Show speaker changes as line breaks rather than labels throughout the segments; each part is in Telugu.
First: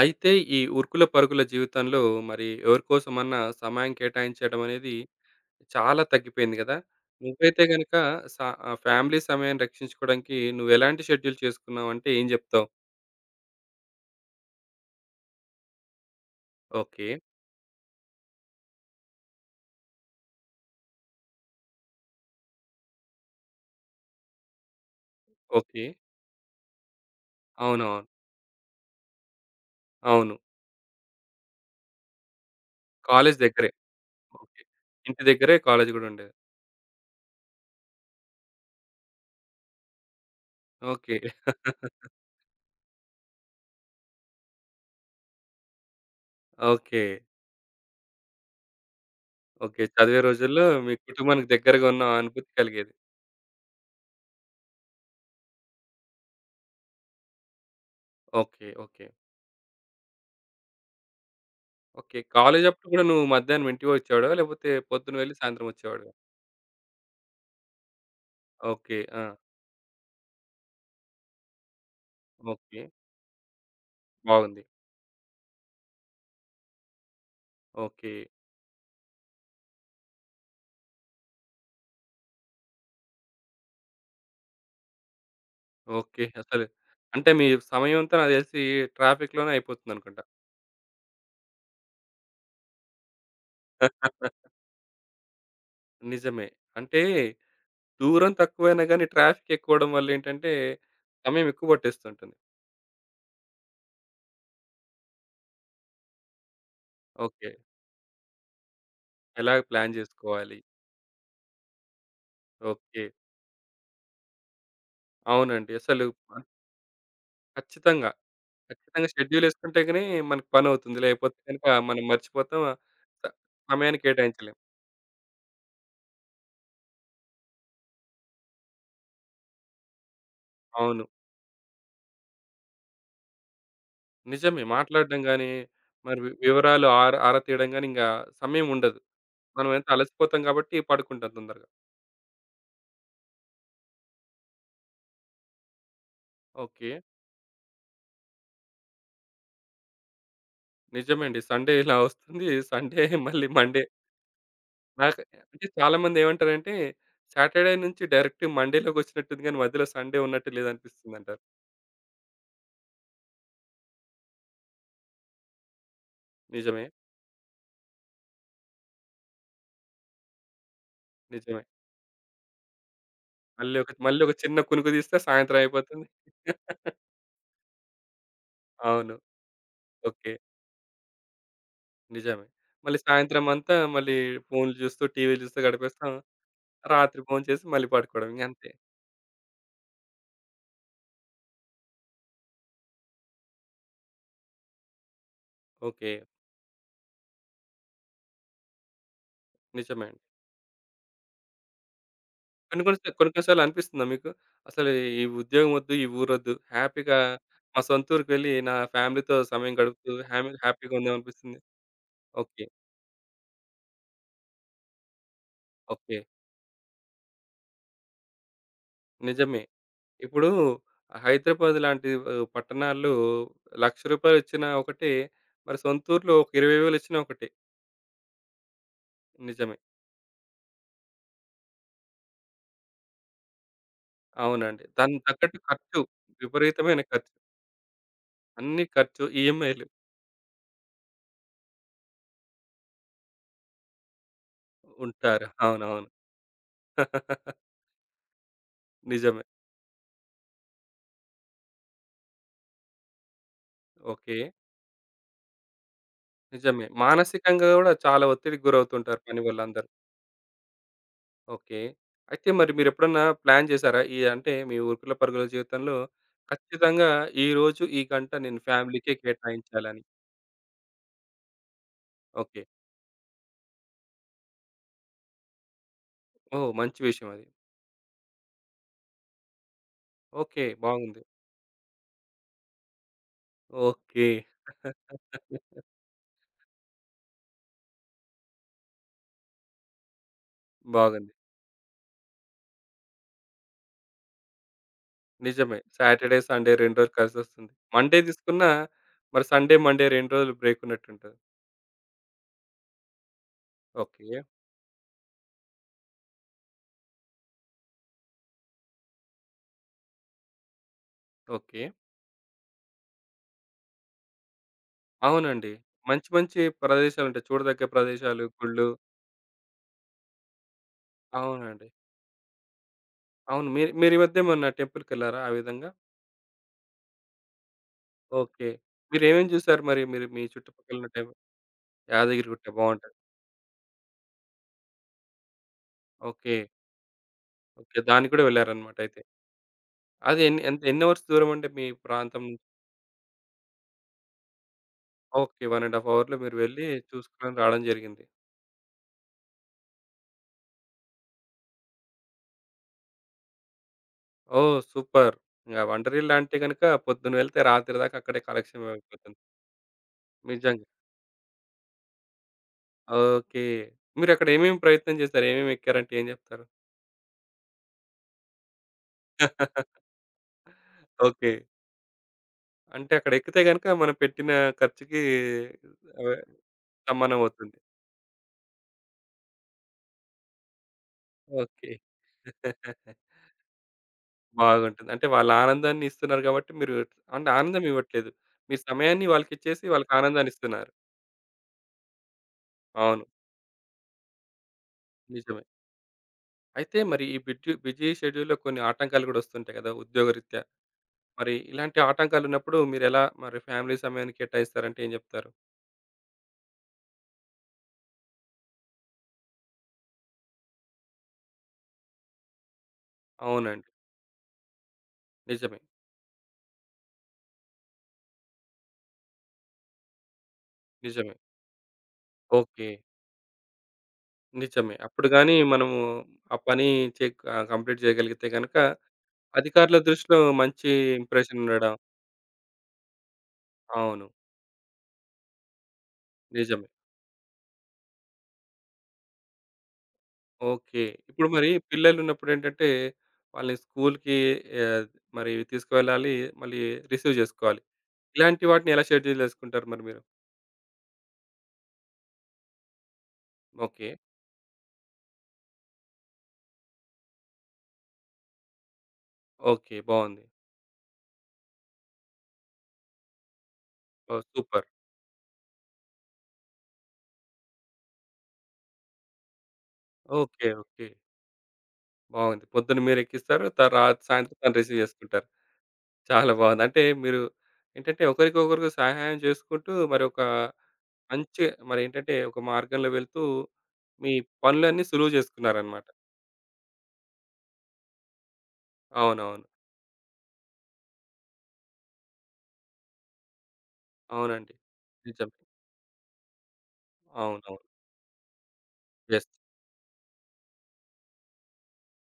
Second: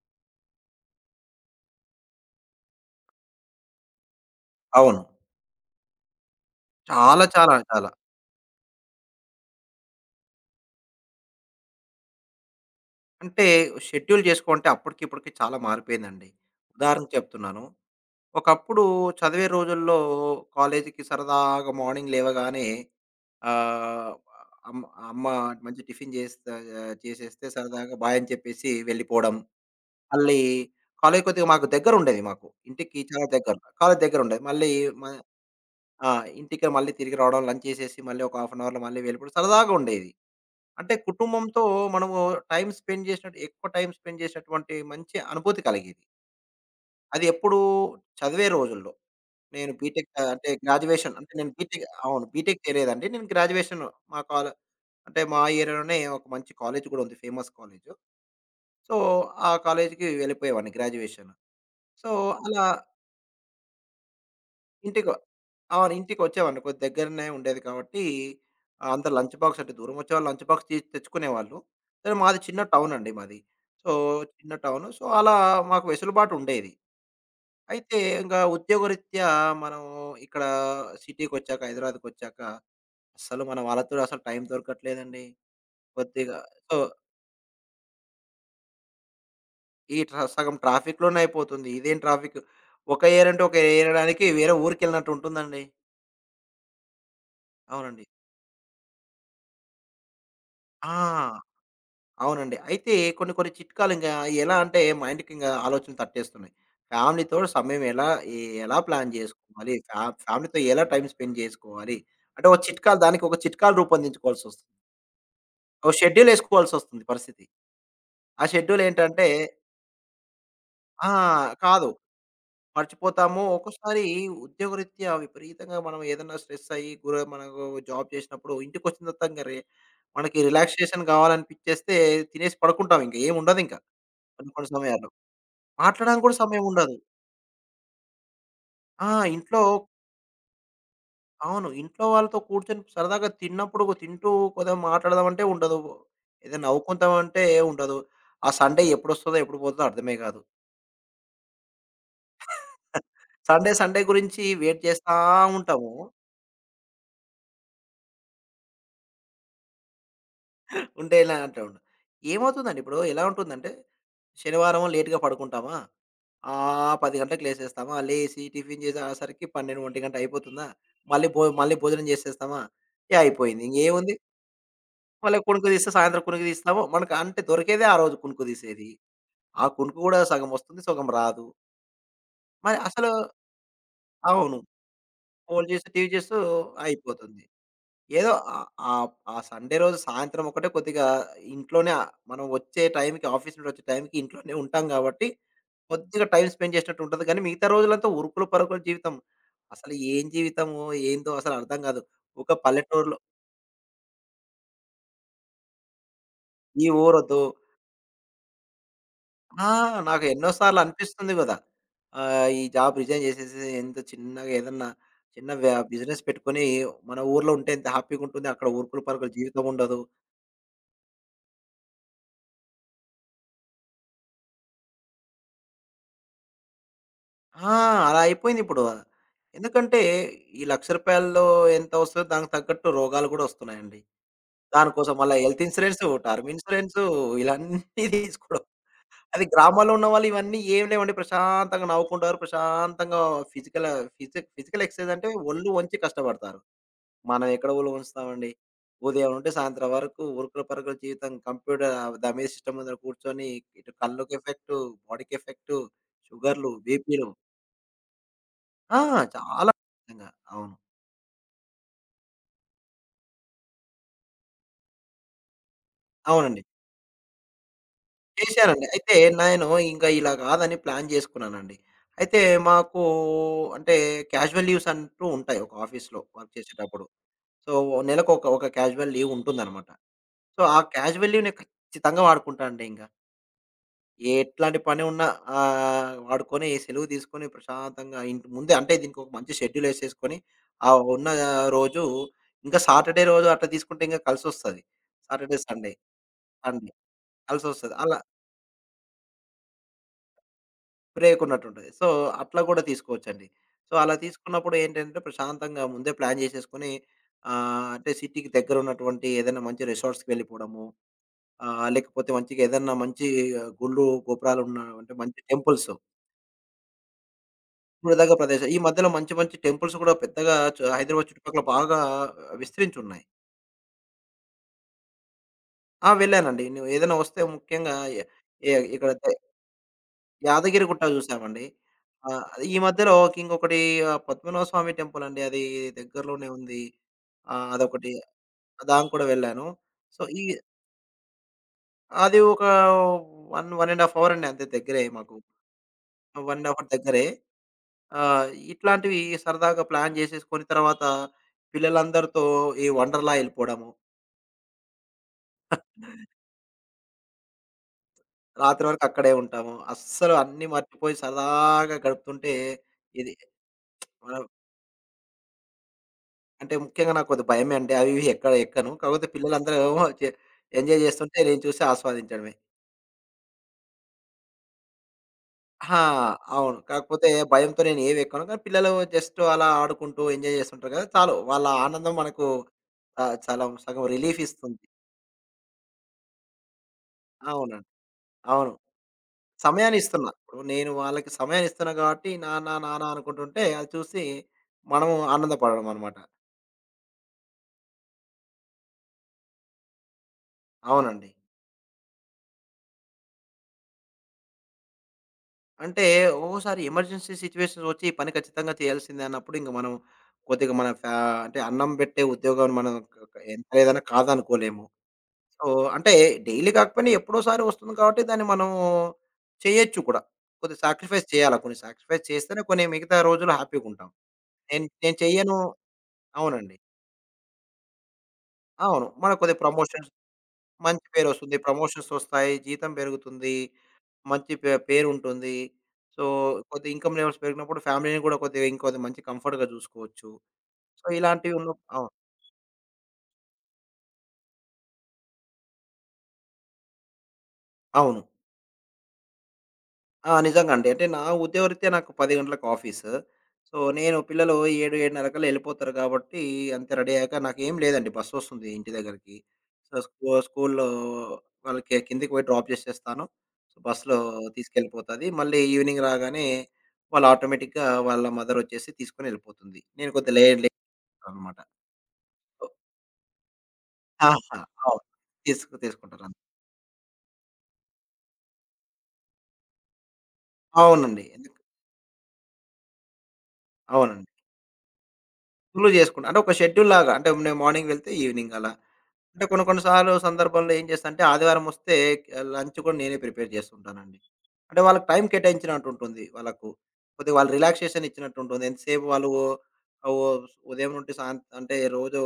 అయితే ఈ ఉరుకుల పరుకుల జీవితంలో మరి ఎవరికోసమన్నా సమయం కేటాయించడం అనేది
అవును.
చాలా తగ్గిపోయింది కదా!
చాలా, చాలా,
నువ్వైతే
చాలా.
గనక స ఆహ్, ఫ్యామిలీ సమయాన్ని రక్షించుకోవడానికి నువ్వెలాంటి షెడ్యూల్ చేసుకున్నావంటే ఏం చెప్తావు?
అంటే, షెడ్యూల్ చేసుకోవంటే అప్పటికి ఇప్పటికి చాలా మారిపోయిందండి. ఉదాహరణకు
ఓకే.
చెప్తున్నాను. ఒకప్పుడు చదివే రోజుల్లో కాలేజీకి సరదాగా మార్నింగ్ లేవగానే ఆహ్, అమ్మ, అమ్మ మంచి
ఓకే.
టిఫిను చేస్త ఆహ్, చేసేస్తే సరదాగా
అవునవును.
బాయని చెప్పేసి వెళ్ళిపోవడం.
అవును.
మళ్ళీ కాలేజు కొద్దిగా మాకు దగ్గరుండేది మాకు. ఇంటికి చాలా
కాలేజు
దగ్గర,
దగ్గరే.
కాలేజు దగ్గరుండేది.
ఓకే.
మళ్ళీ మ
ఇంటి దగ్గరే కాలేజు కూడా
ఆ!
ఉండేది.
ఇంటికి మళ్ళీ తిరిగి రావడం, లంచ్ చేసేసి మళ్ళీ ఒక హాఫ్ ఎన్ అవర్‌లో మళ్ళీ వెళ్ళిపోవడం. సరదాగా ఉండేది. అంటే,
ఓకే.
కుటుంబంతో మనము టైమ్ స్పెండ్ చేసినట్టు ఎక్కువ టైమ్ స్పెండ్ చేసినటువంటి మంచి అనుభూతి కలిగేది.
ఓకే.
అది ఎప్పుడూ, చదివే రోజుల్లో. నేను
ఓకే.
బీటెక్
చదివే
ఆహ్, అంటే
రోజుల్లో మీ
గ్రాడ్యుయేషన్ అంటే
కుటుంబానికి
నేను బీటెక్
దగ్గరగా ఉన్న
అవును.
అనుభూతి
బీటెక్
కలిగేది.
చేయలేదండి. నేను గ్రాడ్యుయేషన్, మా కాల అంటే మా ఏరియాలోనే ఒక మంచి కాలేజు కూడా ఉంది famous college.
Okay.
So,
okay.
ఆ కాలేజుకి వెళ్ళిపోయేవాడిని గ్రాడ్యుయేషన్. So,
okay.
అలా
కాలేజప్పుడు కూడా నువ్వు మధ్యాహ్నం ఇంటికొచ్చేవాడివా? లేకపోతే
ఇంటిగ
పొద్దున వెళ్లి సాయంత్రం
అవును,
వచ్చేవాడివా?
ఇంటికొచ్చేవాడిని. కొద్ది దగ్గరనే ఉండేది కాబట్టి, ఆ!
ఓకే.
అంత లంచ్
ఆ!
బాక్స్ అంటే దూరం వచ్చేవాళ్ళు లంచ్ బాక్స్ తీసి తెచ్చుకునేవాళ్ళు. సరే, మాది చిన్న
ఓకే.
టౌను అండి మాది. సో, చిన్న
బావుంది.
టౌను. సో, అలా మాకు వెసులుబాటు ఉండేది. అయితే
ఓకే.
ఇంకా ఉద్యోగరీత్యా మనము ఇక్కడ సిటీకొచ్చాక, హైదరాబాదుకొచ్చాక అసలు మన వాళ్ళతోని అసలు టైం దొరకట్లేదండి.
ఓకే.
కొద్దిగా
అసలు
సో
అంటే మీ సమయం అంతా నాకు తెలిసి ట్రాఫిక్‌లోనే
ఈ ట్ర
అయిపోతుందనుకుంట.
సగం ట్రాఫిక్‌లోనే అయిపోతుంది. ఇదేం ట్రాఫిక్. ఒక ఏయరంటూ ఒక ఏరడానికి వేరే ఊరికెళ్ళినట్టు ఉంటుందండి.
నిజమే. అంటే
అవునండి.
దూరం తక్కువైనా గానీ ట్రాఫిక్ ఎక్కువడం వల్లేంటంటే,
ఆ!
సమయం ఎక్కువ పట్టేస్తూ ఉంటుంది.
అవునండి. అయితే కొన్ని, కొన్ని చిట్కాలు ఇంకా ఎలా అంటే మైండుకింగ ఆలోచనలు తట్టేస్తున్నాయి. ఫ్యామిలీతో
ఓకే.
సమయం ఎలా ఎ ఎలా ప్లాన్
ఎలాగ
చేసుకోవాలి,
ప్లాన్
ఫ్యా
చేసుకోవాలి?
ఫ్యామిలీతో ఎలా టైమ్ స్పెండ్ చేసుకోవాలి, అంటే ఒక చిట్కాలు
ఓకే.
దానికి ఒక చిట్కాలు రూపొందించుకోవాల్సి వస్తుంది.
అవునండి.
ఓ
అసలు వన్
షెడ్యూలేసుకోవాల్సొస్తుంది పరిస్థితి.
ఖచ్చితంగా.
ఆ
ఖచ్చితంగా
షెడ్యూలేంటంటే
షెడ్యూల్ వేసుకుంటే గానీ మనకు పనివుతుంది.
ఆ!
లేపోతే గనుక
కాదు.
మనం మర్చిపోతాం, స
మర్చిపోతాము.
సమయాన్ని
ఒక్కోసారి
కేటాయించలేం.
ఉద్యోగరీత్యా విపరీతంగా మనం ఏదన్నా స్ట్రెస్సయ్యి, గుర మనకు జాబ్ చేసినప్పుడు ఇంటికొచ్చిన తర్వాత ఇంక రే మనకి రిలాక్సేషన్
అవును.
కావాలనిపించేస్తే తినేసి పడుకుంటాం ఇంక ఏం ఉండదింక. కొన్ని,
నిజమే.
కొన్ని సమయాలు.
మాట్లాడడం గానీ, మరి
మాట్లాడానికి
వి
కూడా
వివరాలు
సమయముండదు.
ఆర ఆర తీయడం గాని ఇంకా సమయం ఉండదు.
ఆ! ఇంట్లో
మనం ఎంత అలసిపోతాం కాబట్టి పడుకుంటాం తొందరగా.
అవును. ఇంట్లో వాళ్ళతో కూర్చొని సరదాగా తిన్నప్పుడు తింటూ కొదిగా మాట్లాడదం అంటే ఉండదు, ఏదే
ఓకే.
నవ్వుకుందామంటే ఉండదు. ఆ సండే ఎప్పుడొస్తదో ఎప్పుడు పోతదో అర్థమే కాదు.
నిజమండి. సండే ఇలా వస్తుంది. సండే మళ్ళీ
సండే,
మండే
సండే గురించి వెయిట్ చేస్తా
నాకా అంటే
ఉంటాము.
చాలామంది ఏమంటారంటే, సాటర్డే నుంచి డైరెక్ట్‌గా మండేలోకొచ్చినట్టుందిగానీ మధ్యలో సండే ఉన్నట్టు
ఉండే ఇలా
లేదనిపిస్తుందంటారు.
అంటావుండు. ఏమవుతుందండి ఇప్పుడు ఎలా ఉంటుందంటే, శనివారము లేట్‌గా పడుకుంటామా?
నిజమే.
ఆహ్, 10 గంటకి లేసేస్తామా. లేసి టిఫిన్ చేసే ఆసరికి 12, 1 అయిపోతుందా? మళ్ళీ భో
నిజమే.
మళ్ళీ భోజనం చేసేస్తామా? ఇగ అయిపోయింది.
మళ్ళీ ఒక
ఇంగేముంది?
మళ్ళీ ఒక చిన్న కునుకు తీస్తే సాయంత్రం
మళ్ళొకునుకు తీస్తే
అయిపోతుంది.
సాయంత్రం కునుకు తీస్తాము, మనకు అంటే దొరికేదే ఆ రోజు కునుకు తీసేది.
అవును.
ఆ కునుకు కూడా
ఓకే.
సగం వస్తుంది, సగం రాదు.
నిజమే.
మరి
మళ్ళీ
అసలు
సాయంత్రం అంతా మళ్ళీ
అవును.
ఫోన్లు చూస్తూ, టీవీలు జూస్తూ
ఫోన్ జూస్తూ టీవి
గడిపేస్తాం.
జూస్తూ
రాత్రి
అయిపోతుంది.
భోంచేసి మళ్ళీ పాడుకోవడం
ఏదో ఆహ్, ఆహ్,
ఇంగంతే.
ఆహ్, ఆ సండే రోజు సాయంత్రం ఒకటే కొద్దిగా ఇంట్లోనే. ఆ మనం వచ్చే టైమ్‌కి ఆఫీస్ నుండి వచ్చే టైంకి ఇంట్లోనే ఉంటాం గాబట్టి. కొద్దిగా
ఓకే.
టైమ్ స్పెండ్ చేసినట్టు ఉంటది. కానీ మిగతా రోజులంతా ఉరుకులు పరుకుల జీవితం. అసలు
నిజమే అండి.
ఏం జీవితమో? ఏందో? అసలర్థం కాదు. ఒక
కొన్ని కొన్ని సా
పల్లెటూరులో
కొన్ని కొన్ని సార్లు అనిపిస్తుందా మీకు? అసలు ఈ ఉద్యోగం వద్దు ఈ ఊరొద్దు.
ఈ
హ్యాపీగా
ఊరొద్దు.
మా సొంత ఊరికి వెళ్ళి నా ఫ్యామిలీతో
ఆ!
సమయం గడుపుతూ
నాకు ఎన్నో
హ్యామి
సార్లు
హ్యాపీగా
అనిపిస్తుంది గదా!
ఉందామనిపిస్తుందా?
ఆహ్, ఈ
ఓకే.
జాబ్ రిజైన్ చేసేసి. ఎంత చిన్నగా ఏదన్నా చిన్న వ్యా
ఓకే.
బిజినెస్ పెట్టుకొని. మన ఊర్లో ఉంటే. ఎంత హ్యాపీగా ఉంటుంది. అక్కడ ఉరుకులు పరుగుల
నిజమే.
జీవితం ఉండదు.
ఇప్పుడు హైదరాబాద్ లాంటి ఆహ్, పట్టణాల్లో 100000 రూపాయలొచ్చిన ఒకటే. మరి సొంతూరులో ఒక 20 వేలొచ్చినా ఒకటే.
ఆ! అలా అయిపోయిందిప్పుడు.
నిజమే.
ఎందుకంటే ఈ 100000 రూపాయల్లో. ఎంత వస్తుందో. దానికి తగ్గట్టు రోగాలు గూడా వస్తున్నాయండి.
అవునండి.
దానికోసం
దాని
మళ్ళా
తగ్గట్టు
హెల్త్
ఖర్చు
ఇన్స్యూరెన్స్, టర్మ్ ఇన్సూరెన్స్
విపరీతమైన ఖర్చు.
ఇలాన్నీ తీసుకోడం.
అన్ని ఖర్చు
అది
ఈఎంఐలు.
గ్రామాల్లో ఉన్న వాళ్ళు ఇవన్నీ ఏమి లేవడి. ప్రశాంతంగా నవ్వుకుంటారు. ప్రశాంతంగా ఫిజికల్ ఫిజి ఫిజికల్ ఎక్సర్సైజ్ అంటే.
ఉంటారు.
ఒళ్ళు వంచి
అవునవును.
కష్టపడతారు. మనం ఎక్కడ ఒళ్ళు వంచుతామండి? ఉదయం
నిజమే.
నుండి సాయంత్రం వరకు. ఉరుకులు పరుకులు జీవితం. కంప్యూటర్ దమే సిస్టమ్ ముందుర కూర్చొని. ఇటు కళ్ళుకి
ఓకే.
ఎఫెక్ట్, బాడీకి ఎఫెక్ట్, షుగర్లు,
నిజమే.
బీపీలు.
మానసికంగా గూడా చాలా ఒత్తిడికి
ఆ!
గురవుతుంటారు
చాలా
పనివల్లందరూ.
[unintelligible] గా అవును.
ఓకే. అయితే మరి మీరెప్పుడన్నా ప్లాన్ చేశారా? ఈ అంటే మీ ఉరుకుల పరుగుల జీవితంలో
అవునండి.
ఖచ్చితంగా ఈరోజు ఈ గంట నేను
చేశానండి.
ఫ్యామిలీకే
అయితే నేను
కేటాయించాలని?
ఇంకా ఇలా కాదని ప్లాన్ చేసుకున్నానండి. అయితే
ఓకే.
మాకు అంటే క్యాజువల్ లీవ్స్ అంటూ ఉంటాయి ఒక ఆఫీసులో. Work
oh! మంచి
చేసేటప్పుడు.
విషయం అది.
సో, నెలకొక ఒక క్యాజువల్ లీవ్ ఉంటుందనమాట. So,
okay.
ఆ
బాగుంది.
క్యాజువల్ లీవ్ నేను ఖచ్చితంగా వాడుకుంటా అండి ఇంగ.
ఓకే.
ఎట్లాంటి పని ఉన్నా ఆహ్, వాడుకొని సెలువు తీసుకొని ప్రశాంతంగా ఇంట ముందే, అంటే దీనికొక మంచి షెడ్యూల్ ఎసేసుకొని ఆ ఉన్న
బాగుంది.
రోజు ఇంకా సాటర్డే రోజు అట్లా తీసుకుంటే ఇంకా కలిసొస్తది. సాటర్డే,
నిజమే.
సండే.
సాటర్డే, సండే
అం
రెండ్రోజులు కలిసొస్తుంది.
కలిసొస్తది. అలా
మండే తీసుకున్నా మరి సండే, మండే 2 రోజులు బ్రేక్ ఉన్నట్టుంటది?
బ్రేక్ ఉన్నట్టుంటది. సో, అట్లా కూడా తీసుకోవచ్చండి. సో, అలా
ఓకే.
తీసుకున్నప్పుడు ఏంటంటే ప్రశాంతంగా ముందే ప్లాన్ చేసేసుకొని ఆహ్, అంటే సిటీకి దగ్గరున్నటువంటి ఏదైనా మంచి రిసార్ట్స్‌కి వెళ్ళిపోవడము
ఓకే.
ఆహ్, లేకపోతే మంచిగేదన్నా మంచి ఆహ్, గుళ్ళు, గోపురాలున్న అంటే మంచి
అవునండి.
టెంపుల్స్.
మంచి మంచి ప్రదేశాలుంటాయి చూడదగ్గ
చూడదగ్గ
ప్రదేశాలు,
ప్రదేశం. ఈ
గుళ్ళు.
మధ్యలో మంచి మంచి టెంపుల్స్ కూడా పెద్దగా చ హైదరాబాద్ చుటుపక్కల
అవునండి.
బాగా విస్తరించున్నాయి.
అవును. మీరు, మీరీ మధ్య ఏమన్నా టెంపుల్కెళ్లారా ఆ విధంగా?
ఆ! వెళ్ళానండి. ను ఏదైనా వస్తే ముఖ్యంగా ఎ
ఓకే.
ఇ ఇక్కడదే.
మీరేమేం చూసారు మరి? మీరు మీ
యాదగిరిగుట్ట
చుట్టుపక్కలున్న టెం
చూసామండి. ఆహ్,
యాదగిరిగుట్ట
ఈ
బావుంటది.
మధ్యలో ఇంకొకటి ఆహ్, పద్మనాభ స్వామి టెంపుల్ అండి. అది దగ్గరలోనే
ఓకే.
ఉంది. ఆహ్,
ఓకే.
అదొకటి.
దానికి కూడా
దానికి
వెళ్లారనమాటయితే.
కూడా వెళ్ళాను. సో, ఈ
అదెన్ని ఎంత ఎన్ని అవర్స్ దూరమండి మీ
అది
ప్రాంతం
ఓక 1, 1 1/2 అవర్ అండి, అంతే దగ్గరే మాకు.
ఓకే. 1 1/2 అవర్‌లో మీరు
1 1/2
వెళ్ళి,
అంటే దగ్గరే.
చూసుకోని రావడం జరిగింది.
ఆహ్, ఇట్లాంటివి సరదాగా ప్లాన్ చేసేసుకొని తర్వాత, పిల్లలందరితో ఈ వండర్లా ఎళ్ళిపోవడము.
ఓహ్! సూపర్. ఇగ వండరీలా అంటే గనుక, పొద్దున వెళ్తే రాత్రి దాకా అక్కడే
రాత్రి
కాలక్షపం
వరకు అక్కడే
అయపోతుంది.
ఉంటాము. అస్సలు అన్నీ
నిజంగా.
మర్చిపోయి సదాగా గడుపుతుంటే ఇది
ఓకే.
మనవ్
మీరక్కడ ఏమేం ప్రయత్నం జేశారు? ఏమేమి ఎక్కారంటే ఏం జెప్తారు?
అంటే, ముఖ్యంగా నాకు కొద్ది భయమే అండి. అవి, ఇవి ఎక్క ఎక్కను. కాకపోతే పిల్లలందరూ ఏమో చే ఎంజాయ్ చేస్తుంటే
ఓకే.
నెను చూసి ఆస్వాదించడమే.
అంటే అక్కడ ఎక్కితే గనుక, మనం పెట్టిన ఖర్చుకి
ఆ!
ఆహ్,
అవును. కాకపోతే
సమానం అవుతుంది.
భయంతో నేనేవి ఎక్కను. కానీ పిల్లలు జస్టు అలా ఆడుకుంటూ ఎంజాయ్ జేస్తుంటారు కదా! చాలు. వాళ్ళ
ఓకే.
ఆనందం మనకు ఆహ్, చాలాం సగం రిలీఫిస్తుంది.
బాగుంటుంది. అంటే వాళ్ళు ఆనందాన్ని ఇస్తున్నారు గాబట్టి, మీరు అండ్
అవునండి.
ఆనందం ఇవ్వట్లేదు.
అవును.
మీరు సమయాన్ని వాళ్ళకి ఇచ్చేసి,
సమయాన్ని
వాళ్ళకి
ఇస్తున్నా.
ఆనందాన్ని
ఇప్పుడు
ఇస్తున్నారు.
నేను వాళ్ళకి సమయాన్ని ఇస్తున్నా గాబట్టి నాన్న, నాన్న
అవును.
అనుకుంటుంటే అది చూసి, మనం
నిజమే.
ఆనందపడడమనమాట.
అయితే మరి ఈ బిట్యు బిజీ షెడ్యూల్లో కొన్ని ఆటంకాలు గూడా ఒస్తుంటాయి కదా ఉద్యోగరీత్యా,
అవునండి.
మరి ఇలాంటి ఆటంకాలున్నప్పుడు, మీరు ఎలా మరి ఫ్యామిలీ సమయాని కేటాయిస్తారంటే ఏం జెప్తారు?
అంటే, ఒక్కోసారి ఎమర్జెన్సీ సిట్యుయేషన్స్ ఒచ్చి ఈ పని ఖచ్చితంగా చేయాల్సింద అన్నప్పుడు, ఇంక మనం, కొద్దిగా మన ఫ్యా అంటే అన్నం పెట్టే ఉద్యోగాం మనకు క ఎంత
అవునండి.
లేదన్నా కాదనుకోలేము. సో,
నిజమే.
అంటే డైలీ కాకపోయినా ఎప్పుడోసారి ఒస్తుంది కాబట్టి దాన్ని మనం చేయొచ్చు కూడా. కొద్ది సాక్రిఫైజ్
నిజమే.
చేయాలా, కొన్ని సాక్రిఫైజ్ చేస్తేనే, కొన్ని
ఓకే.
మిగతా రోజులు హ్యాపీగుంటాం. నేన్
నిజమే.
నేను
అప్పుడుగాని
చెయ్యను
మనము, ఆ
అవునండి.
పని చేక్ ఆహ్, కంప్లీట్ చేయగలిగితే గనక,
అవును. మన కొద్ది
అధికారుల
ప్రమోషన్స్
దృష్టిలో మంచి
మంచి పేరొస్తుంది.
ఇంప్రెషన్ ఉండడం
ప్రమోషన్సొస్తాయి, జీతం పెరుగుతుంది,
అవును.
మంచి పే పేరు ఉంటుంది. సో,
నిజమే.
కొద్దిగా ఇన్‌కమ్ లెవెల్స్ పెరిగినప్పుడు ఫ్యామిలీని కూడా కొద్దిగా, ఇంకొద్ది మంచి కంఫర్ట్‌గా చూసుకోవచ్చు.
ఓకే.
సో,
ఇప్పుడు
ఇలాంటివి
మరి
ఉన్న అవును.
పిల్లలు ఉన్నప్పుడెంటంటే, వాళ్ళని స్కూలుకి ఆహ్, మరి తీసుకవెళ్ళాలి, మళ్ళీ రిసీవ్ చేసుకోవాలి.
అవును.
ఇలాంటి వాటిని ఎలా షెడ్యూల్ చేసుకుంటారు మరి మీరు?
ఆ! నిజంగా అండి. అంటే నా ఉదయరీత్యా నాకు 10 గంటలకు ఆఫీసు సో,
ఓకే.
నేను పిల్లలు 7, 7:30 కల్లా ఎళ్ళిపోతారు గాబట్టి అంతే రెడీ అయ్యాక నాకేం లేదండి బస్సొస్తుంది ఇంటి దగ్గరికి. So,
okay.
స్కూ
బావుంది.
స్కూలులో వాళ్ళకి కిందికి పోయి డ్రాప్ చేసేస్తాను. బసులో
ఓహ్! సూపర్.
తీసుకెళ్ళిపోతది. మళ్ళీ ఈవినింగ్ రాగానే, వాళ్ళు ఆటోమేటిక్‌గా వాళ్ళ మదరొచ్చేసి తీసుకొని వెళ్ళిపోతుంది. నేను కొద్దిగా లే
ఓకే.
లే
ఓకే.
అనమాట.
బావుంది.
ఒ
పొద్దున మీరు ఎక్కిస్తారు త రాత్రి సాయంత్రం
ఆహా!
తను రిసీవ్
అవును.
చేసుకుంటారు.
తీసుకు తీసుకుంటారన్
చాలా బావుంది. అంటే మీరు ఏంటంటే, ఒకరికొకరు సహాయం చేసుకుంటూ, మరొకా
అవునండి. ఎందుకు?
మంచే మరి ఏంటంటే ఒక మార్గంలో వెళ్తూ,
అవునండి.
మీ పనులన్నీ సులువు
ఫుల్లు
చేసుకున్నారనమాట.
జేసుకుంట. అంటే ఒక షెడ్యూల్‌లాగా అంటే, నే మార్నింగ్ వెళ్తే ఈవెనింగ్ అలా. అంటే కొన్ని,
అవునవును.
కొన్ని సార్లు సందర్భాల్లో ఏం చేస్తంటే, ఆదివారమొస్తే క లంచ్ కూడా నేనే ప్రిపేర్ జేస్తుంటానండి.
అవునండి.
అంటే వాళ్ళకి టైం
నిజం.
కేటాయించినట్టు ఉంటుంది వాళ్ళకు. కొద్దిగా వాళ్ళ
అవునవును.
రిలాక్సేషనిచ్చినట్టు ఉంటుంది. ఎంతసేపు వాళ్ళు
యెస్.
ఓ ఆహ్, ఓ ఉదయం నుండి సాంత్ అంటే, రోజు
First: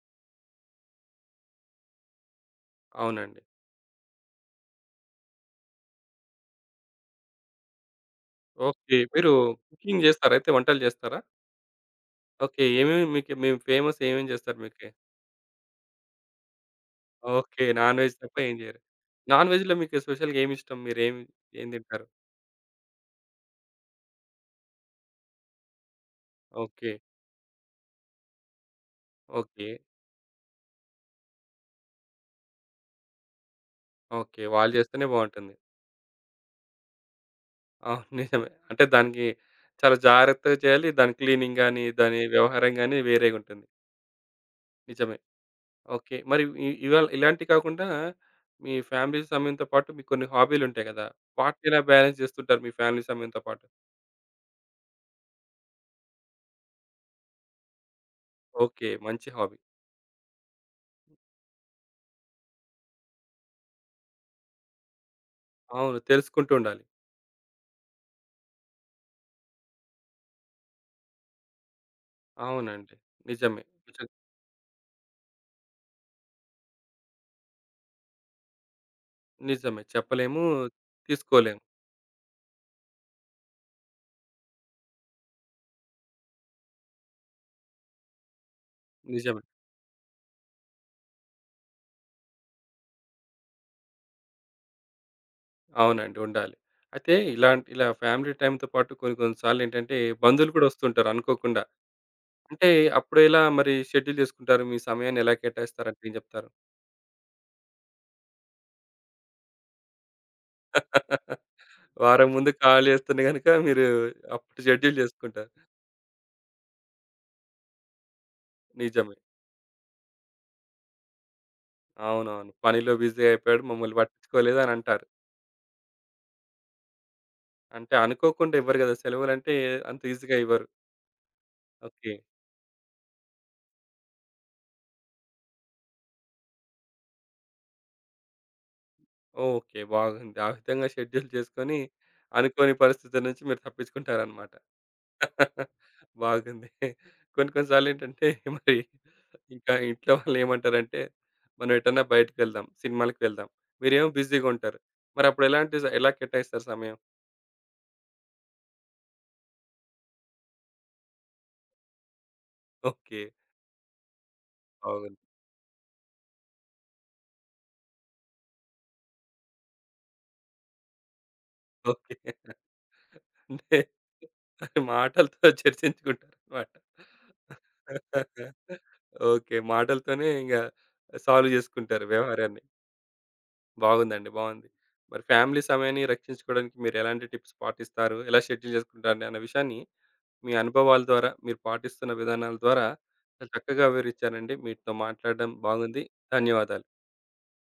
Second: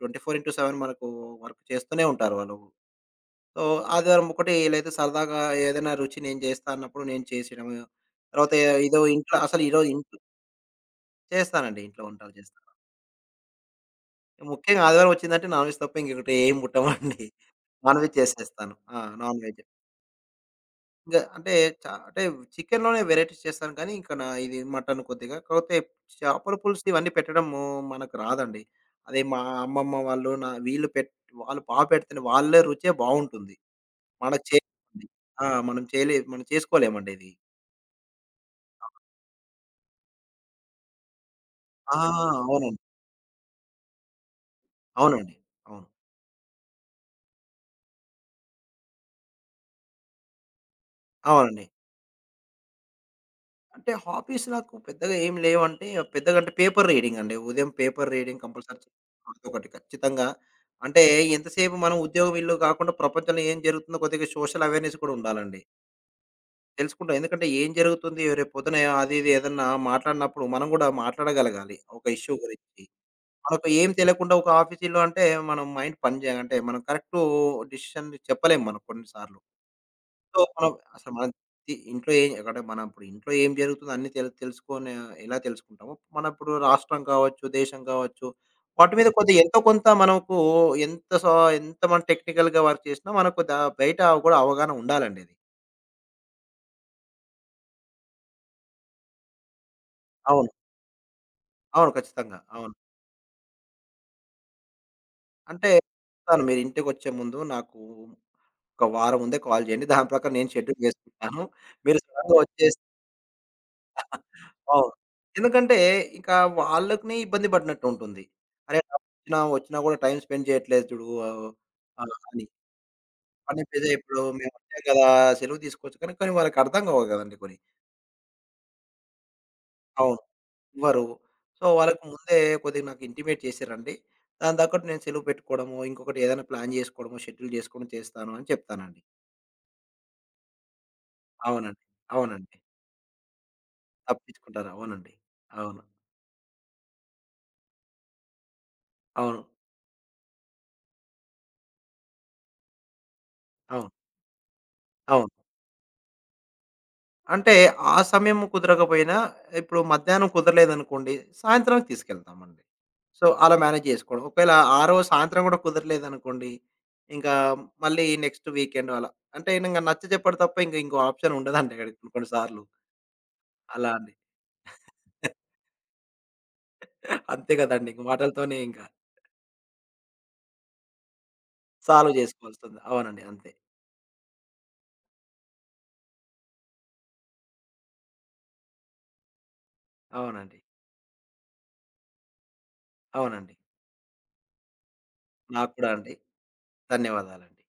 24 ఇన్ టు 7 మనకు వర్క్ చేస్తూనే ఉంటారు వాళ్ళు.
అవునండి.
సో, ఆదివారం ఒకట లేతే సరదాగా ఏదైనా రుచి నేను జేస్తా అన్నప్పుడు నేను చేసేయడమ. తర్వాత
ఓకే.
ఏదో
మీరు
ఇంట్లో అసల ఇరో
కుుకింగ్
ఇంట్లో
జేస్తారా, అయితే వంటలు జేస్తారా?
చేస్తానండి. ఇంట్లో వంటలు చేస్తాను.
ఓకే. ఏమేం మీకు మే ఫేమసేమేం జేస్తారు
ముఖ్యంగా
మీకే?
ఆదివారం ఒచ్చిందంటే నాన్‌వెజ్ తప్ప ఇంకకట ఏం ముట్టమండి.
ఓకే.
నాన్‌వెజ్
నాన్‌వెజ్ తప్ప ఏం
చేసేస్తాను.
చేయరు.
ఆ! నాన్‌వెజ్జు.
నాన్‌వెజ్ మీకు స్పెషల్‌గా ఏమిష్టం? మీరు ఏం,
ఇంగా అంటే,
ఏం
చ
తింటారు?
అంటే చికెనులోనే వెరైటీస్ చేస్తాను గానీ, ఇంక నా ఇది మటను కొద్దిగా. కాపోతే చేాపల పులుసు
ఓకే.
ఇవన్నీ పెట్టడము మనకు రాదండి. అది మా
ఓకే.
అమ్మమ్మ వాళ్ళు నా వీళ్ళు పెట్ వాళ్ళు బా పెడుతునే వాళ్ళే రుచే బావుంటుంది. మన
ఓకే.
చే
వాళ్ళు జేస్తేనే
ఆ!
బావుంటుంది.
మనం చేయలే మనం చేసుకోలేమండి అది.
అవును నిజమే. అంటే
అవును.
దానికి, చాలా జాగ్రత్తగా చేయాలి. దాని క్లీనింగ్ గాని,
ఆ!
దాని వ్యవహారం
అవునండి.
గాని వేరేగుంటుంది. నిజమే.
అవునండి. అవును.
ఓకే. మరి ఇ ఇవాళ ఇలాంటియి కాకుండా, మీ ఫ్యామిలీ సమయంతో పాటు మీ కొన్ని హాబీలుంటాయి గదా!
అవునండి.
వాట్ని ఎలా బ్యాలెన్స్ జేస్తుంటారు మీ ఫ్యామిలీ సమయంతో పాటు?
అంటే హాబీస్ నాకు పెద్దగా ఏం లేవంటే, పెద్దగా అంటే, పేపర్ రీడింగ్ అండి. ఉదయం పేపర్ రీడింగ్ కంపల్సరీ చ
ఓకే. మంచి హాబీ.
రోజుకొకటి ఖచ్చితంగా. అంటే ఎంతసేపు మనం ఉద్యోగం ఇల్లు గాకుండా ప్రపంచంలో ఏం జరుగుతుందో కొద్దిగా సోషల్ అవేర్నెస్ కూడా ఉండాలండి.
అవును. తెలుసుకుంటూ ఉండాలి.
తెలుసుకుంటాం. ఎందుకంటే ఏం జరుగుతుంది? రేపొద్దున ఆ అది ఇది ఏదన్నా మాట్లాడినప్పుడు మనం గూడా మాట్లాడగలగాలి. ఒక ఇష్యూ గురించి.
అవునండి. నిజమే.
మనకు ఏం
అచ
తెలియకుండా ఒక ఆఫీసీలో అంటే మనం మైండ్ పని జేయ అంటే మనం కరెక్టూ డిసిషన్ చెప్పలేం మనం కొన్ని సార్లు.
నిజమే
సో,
చెప్పలేము.
మనం అసలు మన
తీసుకోలేం.
తి ఇంట్లో ఏం అక్కడ మనం ఇప్పుడు ఇంట్లో ఏం జరుగుతుంది అన్నీ తెలు తెలుసుకొని ఎలా తెలుసుకుంటామో, మన ఇప్పుడు రాష్ట్రం కావచ్చు, దేశం కావచ్చు. వాటి మీద కొద్ది
నిజమే.
ఎంతో కొంత మనకు ఎంత సా ఎంతమంది టెక్నికల్‌గా వర్క్ చేసినా మనకు దా బయట అవ కూడా అవగాహన ఉండాలండది.
అవునండి ఉండాలి. అయితే ఇలాంటి, ఇలా ఫ్యామిలీ టైమ్ంతో పాటు కొన్ని కొన్ని సార్లు ఏంటంటే
అవును.
బంధువులు కూడా ఒస్తుంటారు అనుకోకుండా.
అవును ఖచ్చితంగా.
అంటే
అవును.
అప్పుడెలా మరి షెడ్యూల్ జేసుకుంటారు? మీ సమయాన్ని ఎలా
అంటే,
కేటాయిస్తారంటె ఏం
చెప్తాను
జెప్తారు?
మీరింటికొచ్చే ముందు నాకూ, ఒక వారం ముందే కాల్ జేయండి. దాని ప్రకారం నేను షెడ్యూల్ చేేసుకుంటాను. మీరు
వారం
సడన్‌గా
ముందు
వచ్చేసి
కాల్ జేస్తున్న గనుక మీరు అప్పుడు
అవును.
షెడ్యుల్ జేసుకుంటారు.
ఎందుకంటే ఇకా వాళ్ళకనే ఇబ్బంది పడినట్టుంటుంది. అరే, ర
నిజమే.
వచ్చినా ఒచ్చినా గూడా టైమ్ స్పెండ్ జేయట్లేదు జూడు ఆ ఒ ఆ! అని.
అవునవును. పనిలో బిజీ
పని
అయిపోయాడు.
పెదిరే
మమ్మల్ని
ఇప్పుడు మేము
పట్టిచ్చుకోలేదు అని
ఒచ్చాం గదా
అంటారు.
సెలవు తీసుకోవచ్చు కానీ, కొనీ వాళ్ళకి అర్థం గావు కదండీ పోని.
అంటే అనుకోకుండా ఇవ్వరు కదా! సెలవులంటే అంత
అవును.
ఈజీగా ఇవ్వరు.
ఇవరూ సో వాళ్ళకి
ఓకే.
ముందే కొద్దిగా నాకు ఇంటిమేట్ చేసి రండి. దాని తగ్గట్టు నేను సెలువు పెట్టుకోడము ఇంకొకటి ఏదన్నా ప్లాన్ జేసుకోడము, షెడ్యూల్ జేసుకోడం చేస్తాను అని చెప్తానండి.
ఓకే. బాగుంది. ఆ విధంగా షెడ్యూల్ జేసుకొని,
అవునండి. అవునండి.
అనుకోని పరిస్థితుల నుంచి మీరు తప్పించుకుంటారనమాట.
తప్పించుకుంటారు. అవునండి. అవును.
బాగుంది. కొన్ని కొన్ని సార్లు ఏంటంటే మరి,
అవును.
ఇంకా ఇంట్లో వాళ్ళేమంటారంటే, మనం ఎటన్నా బయటికెళ్దాం, సినిమాలకి వెళ్దాం,
అవును.
మీరేమో బిజీగుంటారు.
అవును.
మరప్పుడు ఎలాంటి స ఎలా కేటాయిస్తారు సమయం?
అంటే, ఆ సమయం కుదరకపోయినా, ఇప్పుడు మధ్యాహ్నం కుదరలేదనుకోండి, సాయంత్రం తీసుకెళ్తామండి. So
okay.
అలా మ్యానేజ్ జేసుకోవడం. ఒకవేళ ఆరోజు
అవును.
సాయంత్రం గూడా కుదరలేదనుకోండి, ఇంకా మళ్ళీ నెక్స్ట్ వీకెండ్ అలా. అంటే ఈనంగ నచ్చజెప్పాడు తప్ప ఇంగ ఇంగో ఆప్షన్ ఉండదండి ఆడి కొన్ని
ఓకే.
కొన్ని సార్లు.
అంతే.
అలా అండి.
మాటలతో చర్చించుకుంటారు మాట.
అంతే కదండింక మాటలతోనే ఇంక.
ఓకే. మాటలతోనే ఇంగ, సాల్వ్ జేసుకుంటారు
సాల్వ్
వ్యవహారాన్ని.
జేసుకోవాల్స్తొం‌ది. అవునండి. అంతే.
బాగుందండి. బావుంది. మరి ఫ్యామిలీ సమయాన్ని రక్షించుకోడానికి మీరు ఎలాంటి టిప్స్ పాటిస్తారు? ఎలా షెడ్యూల్ జేసుకుంటారు? అన్న విషయాన్ని మీ
అవునండి.
అనుభవాల ద్వారా, మీరు పాటిస్తున్న విధానాల ద్వారా, చాలా
అవునండి.
చక్కగా వివరిచ్చారండి. మీతో మాట్లాడ్డం
నాకు కూడా
బాగుంది.
అండి.
ధన్యవాదాలు.
ధన్యవాదాలండి.